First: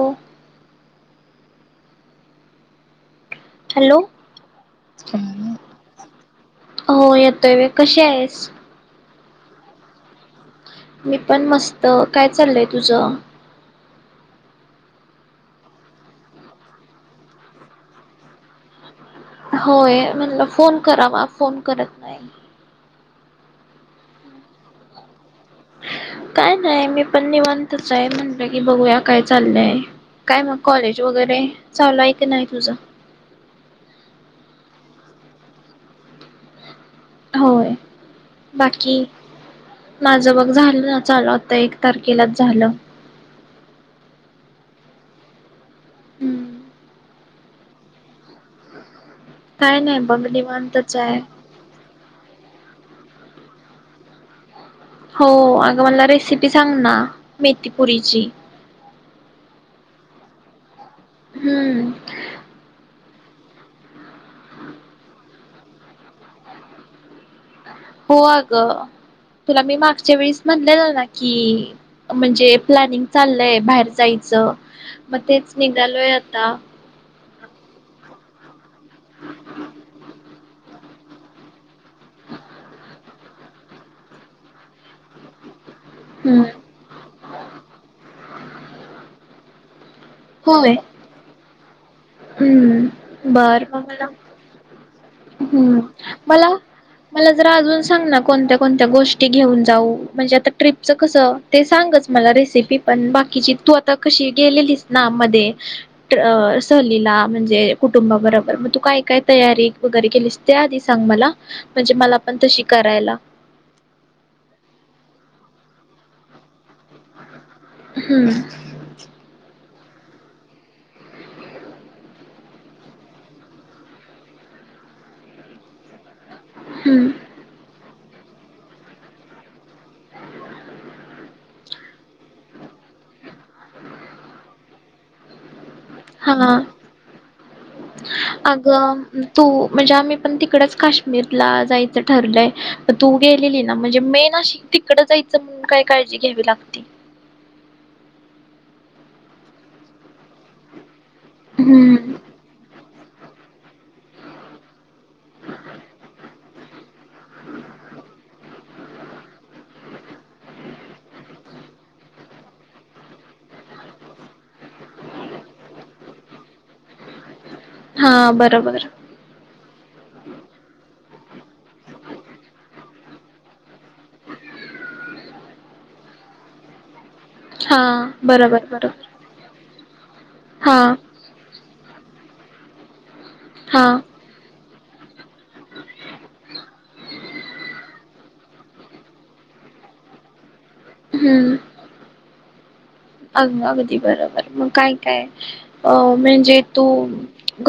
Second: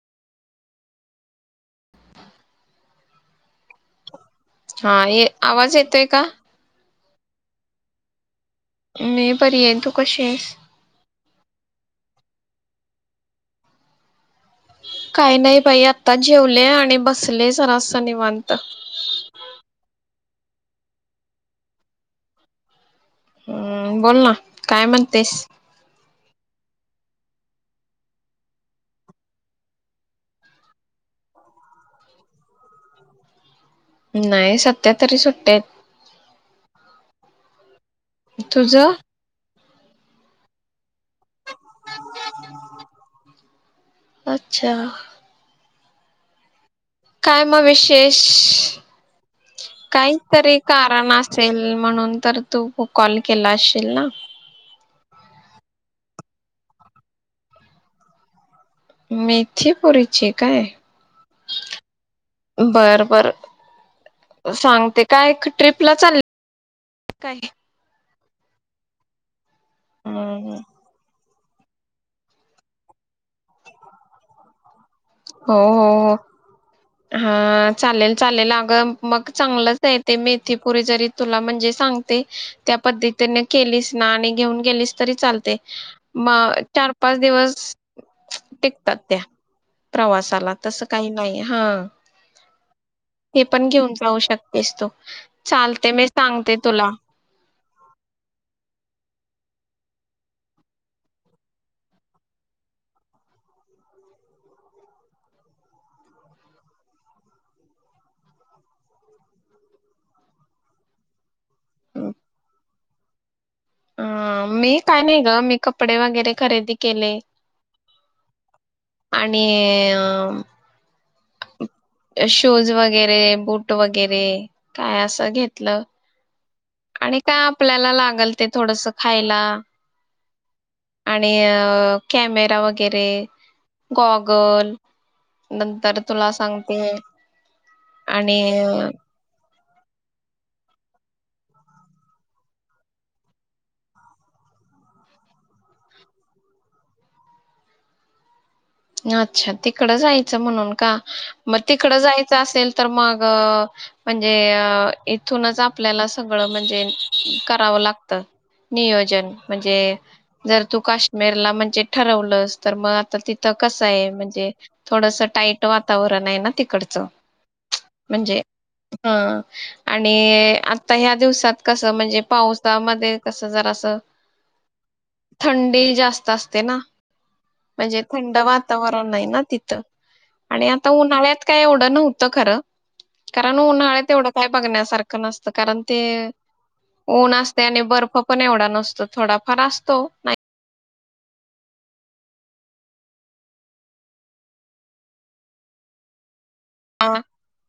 हो हॅलो हा ये आवाज येतोय का हो येतोव कशी आहेस मी बरी येईन तू कशी आहेस मी पण मस्त काय चाललय तुझ काही नाही बाई आता जेवले आणि बसले सरास निवांत होय म्हणलं फोन करावा फोन करत नाही हम्म बोल ना काय म्हणतेस? काय नाही मी पण निवांतच हाय म्हणलं, की बघूया काय चाललंय काय मग कॉलेज वगैरे चालू हाय की नाही तुझ नाही सध्या तरी सुट्या आहेत. होय. तुझं? बाकी माझं बघ झालं ना. चालू आता एक तारखेलाच झालं. अच्छा हम्म. काय म विशेष? काय नाही काही बघ तरी निवांतच कारण आहे असेल म्हणून तर, तू कॉल केला असशील ना. हो अगं मला रेसिपी सांग ना मेथीपुरीची मेथी पुरीची काय? हम्म. बर बर सांगते, काय ट्रीपला चालला काय? हो अग. तुला मी मागच्या वेळेस हम्म. म्हणलेलं ना. कि म्हणजे प्लॅनिंग चाललय बाहेर जायचं. मग तेच हो निघालोय हो आता हा चालेल. चालेल अगं मग चांगलंच आहे, ते मेथीपुरी जरी तुला म्हणजे सांगते, त्या पद्धतीने केलीस ना आणि घेऊन गेलीस तरी चालतय. म हम्म चार पाच दिवस टिकतात त्या प्रवासाला तसं काही नाही हा. हम् बर मला जाऊ शकतेस तू. हम् चालते मी मला सांगते तुला. मला जरा अजून सांग ना कोणत्या कोणत्या गोष्टी घेऊन जाऊ, म्हणजे आता ट्रिपच कस ते सांगच मला रेसिपी पण, बाकीची तू आता कशी गेलेलीस ना मध्ये तर सहलीला म्हणजे कुटुंबाबरोबर मग तू काय काय तयारी वगैरे केलीस? ते आधी सांग मला म्हणजे मला पण तशी करायला. अ मी काय नाही ग मी कपडे वगेरे खरेदी केलय हम्म आणि अ. अ. शूज वगेरे बूट वगेरे काय असं घेतलं? हम्म. आणि का आपल्याला लागतय? गलते थोडस खायला. आणि अ कॅमेरा वगेरे गॉगल नंतर तुला हां. सांगते आणि अ अगं तू म्हणजे आम्ही पण तिकडच काश्मीरला जायचं ठरलय, तू गेलेली ना म्हणजे मेन अशी तिकड जायचं म्हणून काय काळजी घ्यावी लागते. अच्छा तिकडं जायचं म्हणून का? मग तिकडं हम्म. जायचं असेल तर मग म्हणजे इथूनच आपल्याला सगळं म्हणजे करावं लागतं नियोजन म्हणजे जर तू काश्मीरला म्हणजे ठरवलंस तर मग आता ति कसं आहे म्हणजे थोडस टाईट वातावरण आहे ना तिकडचं हां म्हणजे बरोबर. हा आणि आता ह्या दिवसात कसं म्हणजे पावसामध्ये कसं जरा असं थंडी जास्त असते ना म्हणजे हा थंड वातावरण आहे ना तिथ आणि आता हां. उन्हाळ्यात काय एवढं न त खरं कारण हां. उन्हाळ तेवढं काय बघण्यासारखं सत कारण ते ऊन असते आणि बर्फ पण एवढा नसतो थोडाफार असतो नाही हम्म अ अगदी बरोबर मग काय काय अ म्हणजे त का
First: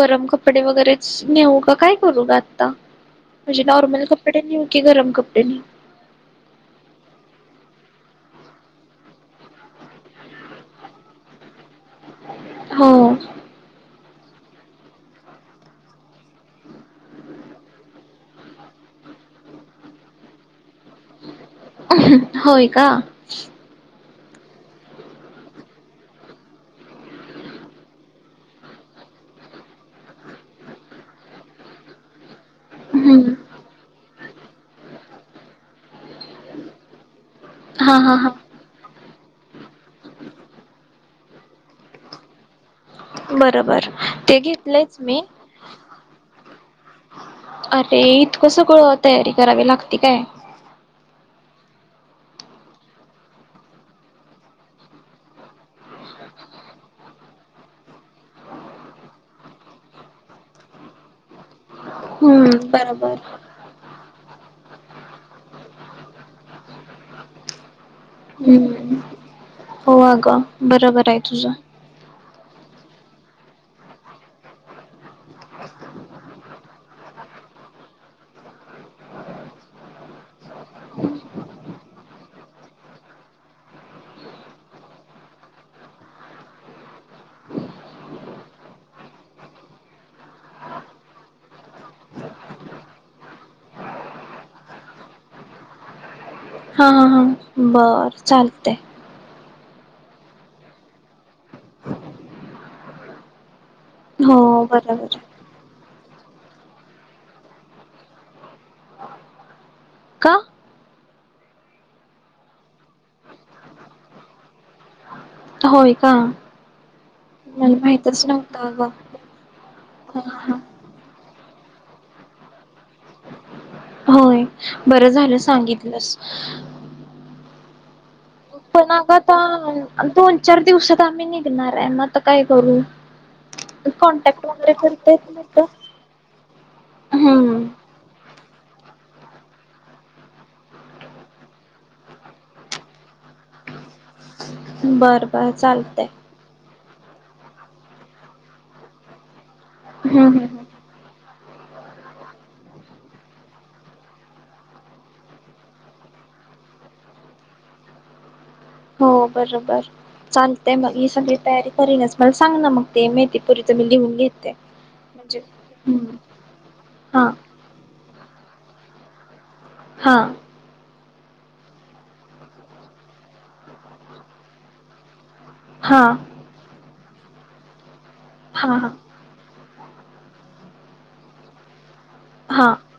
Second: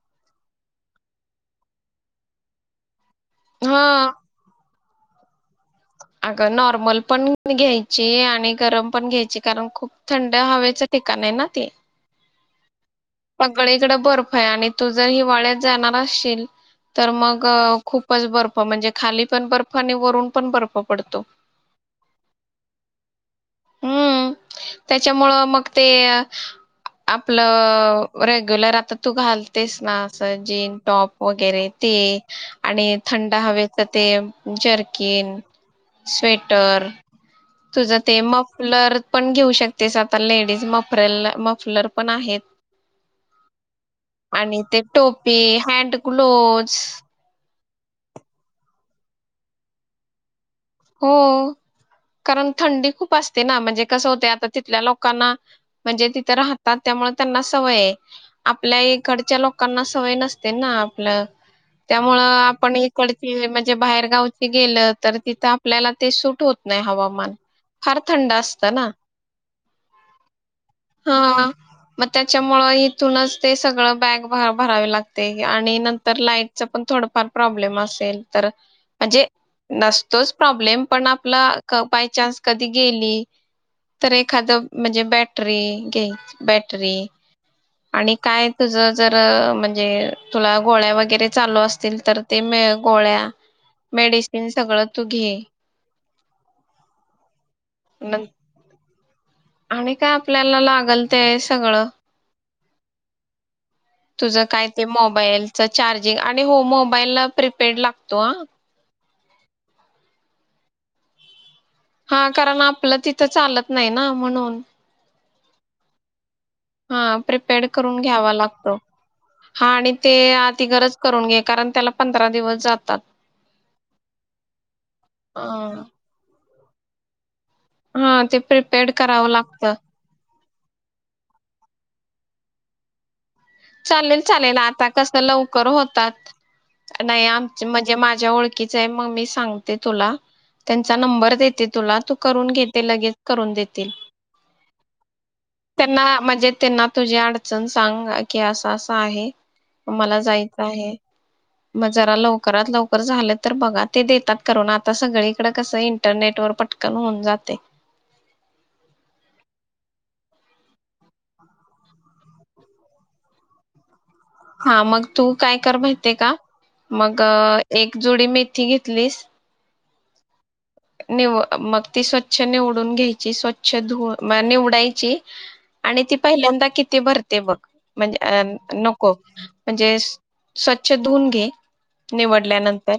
गरम कप कपडे वगैरेच नेऊ का काय करू ग आता म्हणजे नॉर्मल हां. कपडेऊ क गरम कपडेने अगं नॉर्मल पण घ्यायची आणि गरम पण घ्यायची कारण खूप थंड हवेचं ठिकाण आहे ना ते हो. पगळे इकडं भर य आणि तू जर हिवाळ्यात जाणार असशल तर मग खूपच बर्फ म्हणजे खाली पण बर्फ आणि वरून पण बर्फ पडतो होय का हम् त्याच्यामुळं मग ते आपलं रेग्युलर आता तू घालतेस ना असं जीन टॉप वगैरे ते आणि हम्म. थंड हवे तर ते जर्किन, स्वेटर. हां तुझं हां ते हां. मफ लर. पण घेऊ शकतेस आता लेडीज मफरल मफलर पण आहेत. बरोबर आणि ते घेतलंयच मी टोपी, हँड ग्लोव [inaudible] अरे इतकं सगळं अ तयारी करावी लागती काय? हो कारण थंडी खूप असते ना म्हणजे कसं होतय आता तिथल्या लोकांना म्हणजे तिथं राहतात त्यामुळे त्यांना सवये आपल्या इकडच्या लोकांना सवय नसते ना आपलं त्यामुळं हम्म आपण बरोबर इकडची म्हणजे बाहेर [unintelligible] ती गेलं तर तिथं आप पल्याला ते सुट होत नाय हवामान. फार थंड असता ना. हम्म हो अग. हां म त्याच्यामुळं इ तथूनच ते सगळं बॅग भरावे लागते आणि नंतर लाईटच पण थोडफार प्रॉब्लेम असेल तर म्हणजे नसतोच प्रॉब्लेम पण आपला बायचान्स कधी गेली तर एखाद म्हणजे बॅट टरी घे बॅटरी आणि काय तुझ जर अ म्हणजे तुला गोळ्या वगैरे चालू असतील तर ते मे गोळ्या मेडिसिन सगळं तू घे. हांहांहां. बअर न चालतय. आणि काय आपल्यांला लांगल तें सगळं. हो तुझं काय ते बरोबर मोबाईलच चार्ज जे आणि हो मोबाईला प्रिपेड लांगतो आं. का? हां कारण आपलं तिथं चालत नाईना म्हणून. होय का? हां प्रिपेड मला करून माहितच घ्यावा नव्हतं लागतो अगं हां आणि ते हा हा अति गरज करून घे कारण त्याला पंधरा दिवस जातात. [unintelligible] बर झालं अ सांगितलंस हां ते पण प्रिपेड आग करावं ता लागतं अन दोन चार दिवसात आम्ही निगनाराय म आता काय करू? चालेल कॉन्टॅक्ट चालेल वगैरे आता कस करता येत नाही का लवकर होतात नाही आम हम्म म्हणजे माझ्या ओळखी च आहे ममी सांगते तुला त्यांचा नंबर देते तुला तू करून घे ते लगेच करून देतील. बर बर चालतंय. त्यांना म्हणजे त्यांना तुझी अडचण सांग ऐक की आसंआसं आहे. हम्म मलां जांयचं हम्म आहे. म जरा लवकरात लवकर झालंतर बघा ते देतात करून आता सगळीकडें कसं इंटरनेटवर पटकन होऊन जातंय. हो बरोबर चालतय मग मी सगळी तयारी करीनच मला सांग ना मग ते मेथीपुरीच मी लिहून घे हा मग तू काय कर माहितेय का? मग हा एक जुडी मी थी घेतलीस, हां. निव मग ती स्वच्छ निवडून घ्यायची, स्वच्छ धु निवडायची हा आणि ती पहिल्यांदा किती भरते. ते बघ. म्हणजे अ हा नको. म्हणजे स्वच्छ धुूवून घे. हा निवडल्यानंतर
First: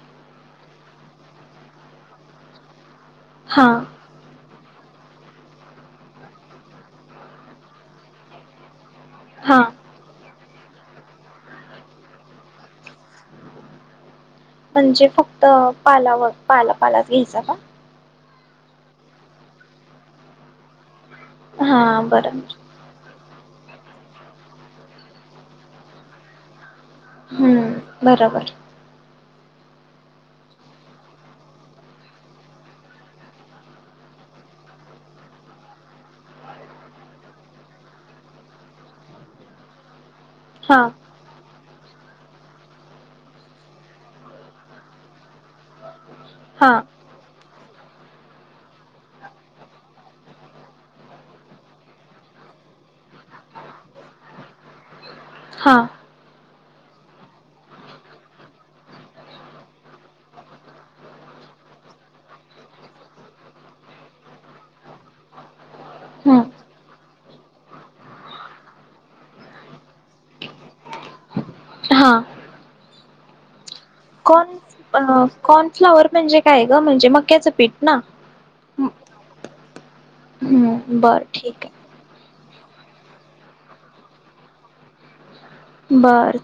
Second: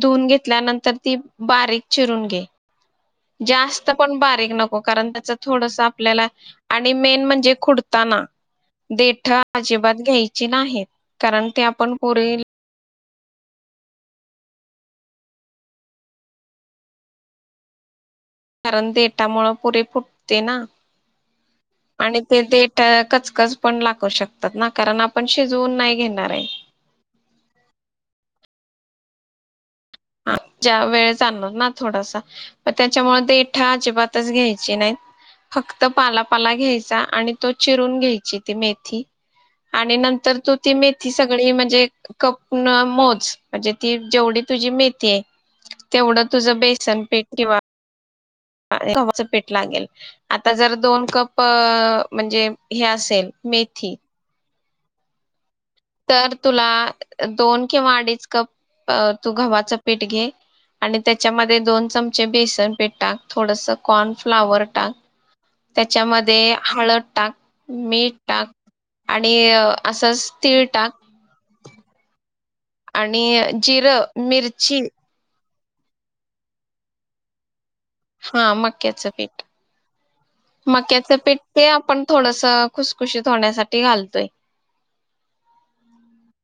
धुवून घेतल्यानंतर ती बारीक चरून घे. हा हा जास्त पण बारीक नक कारण त्याच थोडस आपल्याला आणि मेन म्हणजे खुडताना देठ हा अजिबात घ्यायची नाही कारण ते आपण पुरेल म्हणजे फक्त पालावर पाला पालाच घ्यायचा का? कारण देटामुळं पुरे फुटते ना. हा आणि बरं ते देट कचकच पण लागू शकतात ना, कारण आपण शिजवून नाही घेणार आहे. हम्म बरोबर. हा ज्या वेळ जाणार ना थोडासा म त्याच्यामुळे देठा अजिबातच घ्यायची नाहीत, फक्त पाला-पाला घ्यायचा आणि तो चिरून घ्यायची ती मेथी आणि न तर तू ती हा मेथी सगळी म्हणजे कप न मोज म्हणजे ती जेवढी तुझी मे ते तेवढं तुझं हा बेसन पीठ किंवा घवाच पीठ लागेल. आता जर दोन कप म्हणजे हे असेल मेथी हां. तर तुला दोन किंवा अडीज कप तू गव्हाच पीठ घे, आणि त्याच्यामध्ये दोन चमचे बेसन पीठ टाक, थोडस कॉर्नफ्लावर टाक, हम्म त्याच्यामध्ये हळद टाक, मीठ टाक, आणि असंच तिळ टाक. हां. आणि जिरं, मिरची, कॉर्नफ्लावर म्हणजे काय ग? म्हणजे मक्याचं पीठ ना? हां मक्याचं पीठ. हम्म मक्याचं बरं पीठ ठीक ते आपण थोडस खुसखुशीत होण्यासाठी घालतोय. बर.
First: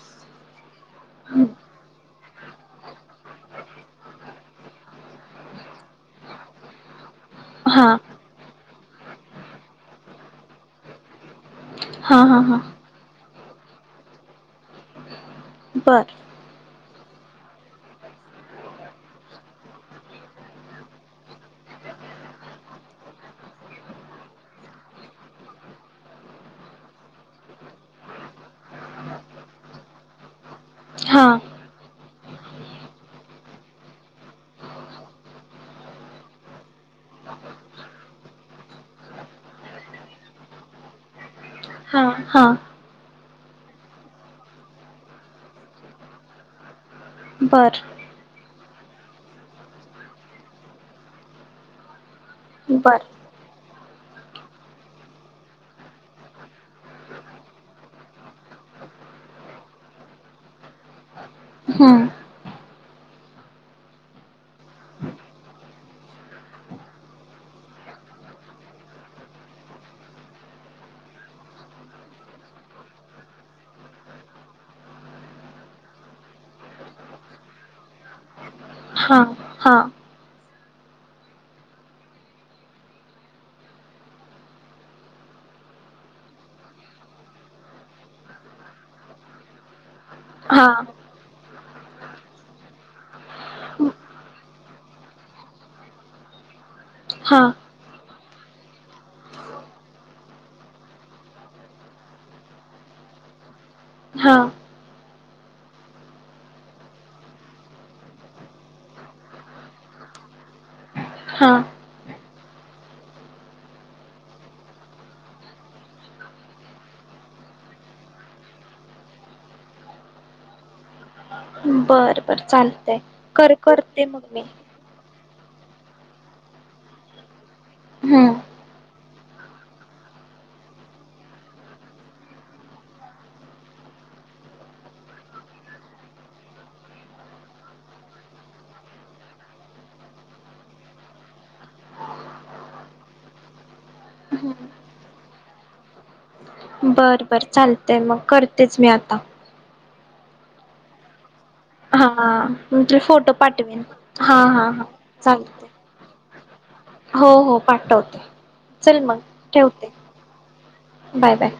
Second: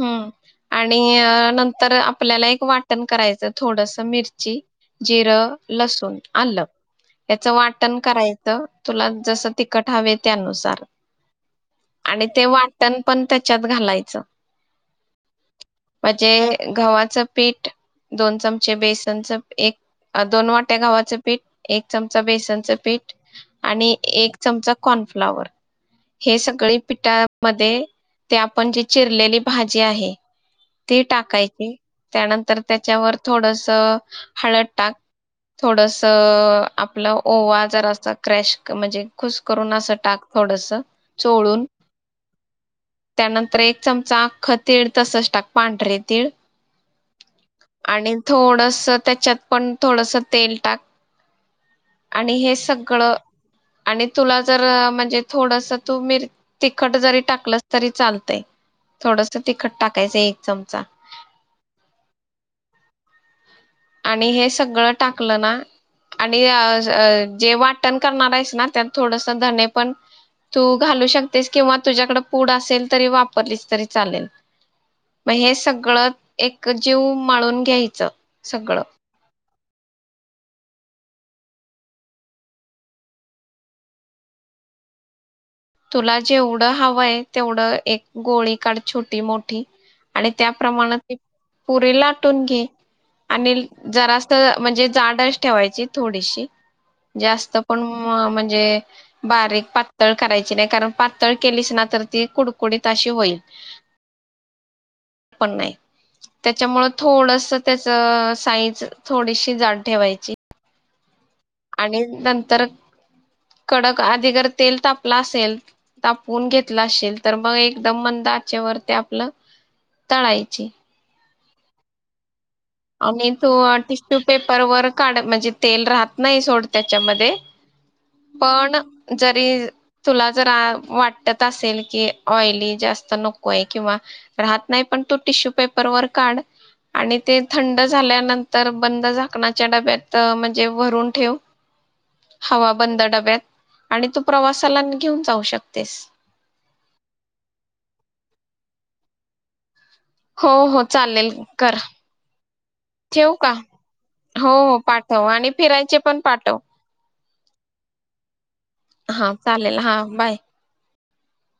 हम्म. आणि हा नंतर आपल्याला एक वाटण करायचं थोडस मिरची, जिरं, लसूण, आलं, याचं वाटण करायचं तुला जसं तिखट हवे त्यानुसार. हा आणि हा ते हा वाटण पण त्या त्याच्यात घालायचं बर म्हणजे गावात पीठ दोन चमचे बेसनच एक दोन वाट्या गव्हाच पीठ एक चमच बेसनच पीठ आणि एक चमचा कॉर्नफ्लवर हे सगळी पीठामध्ये ते आपण ज रलेली भाजी आहे ते हा टाकायचे त्यानंतर त्याच्यावर थोडस हळद टाक थोडस आपलं ओवा जर असं क्रॅश म्हणजे खुस करून असं टाक थोडस चोळून हा हा त्यानंतर एक चमचा आख्ख तीळ तसच टाक पांढरे तीळ बर आणि थोडस त्याच्यात पण थोडस तेल टाक आणि हे बर सगळं आणि तुला जर म्हणजे थोडस तू मी तिखट जरी टाकलंस तरी चालतंय थोडस तिखट टाकायचं एक चमचा हम्म आणि हे सगळं टाकलं ना आणि जे वाटण करनार आहेस ना त्यात थोडस धणे पण तू घालू शकतेस किंवा तुझ्याकड पूड असेल तरी वापरलीस तरी चालेल मग हे सगळं एक जीव माळून घ्यायचं. सगळं. हा हा तुला जेवढं हवंय तेवढं एक गोळी काढ छोटी मोठी. आणि हा त्याप्रमाण. पुरी लाटून घे आणि जरास म्हणजे जाडच ठेवायची थोडीशी. हा जास्त पण म्ह म्ह म्हंजे बारीक पातळ कराय कारण पातळ केलीच ना तर ती कुडकुडीत अशी होईल. हा पण नाही त्याच्यामुळं थोडस त्याच साईज थोडीशी जाड ठेवायची. हा आणि नं तर कडक आधी जर तेल तापला असेल तापून घेतला असशील तर मग एकदम मंदाचे वरती आपलं तळायचे. बर बर चालतय आणि तू कर करते टिश्यू मग मी पेपर वर काढ म्हंजे तेल राहत नाही सोड त्याच्यामध्ये. हम्म पण जरी तुला जरा वाटत असेल की ऑइली जास्त नको आहे किंवा राहत नाही पण तू टिश्यू पेपरवरर काढ आणि ते थंड झाल्यानंतर बंद झाकणाच्या डब्यात म्हणजे भरून ठेव हवा बंद डब्यात आणि तू प्रवासाला घेऊन जाऊ शकतेस. बर बर चालतय मग करतेच मी आता. हो हो चालेल कर. म्हणजे फोटो ठेवू का? पाठवेन हा हो हा हो हा पाठव चाल. आणि फिरायचे पण पाठव हो हो पाठवते. चल मग हा चालेल ठेवते हा बाय. Bye bye.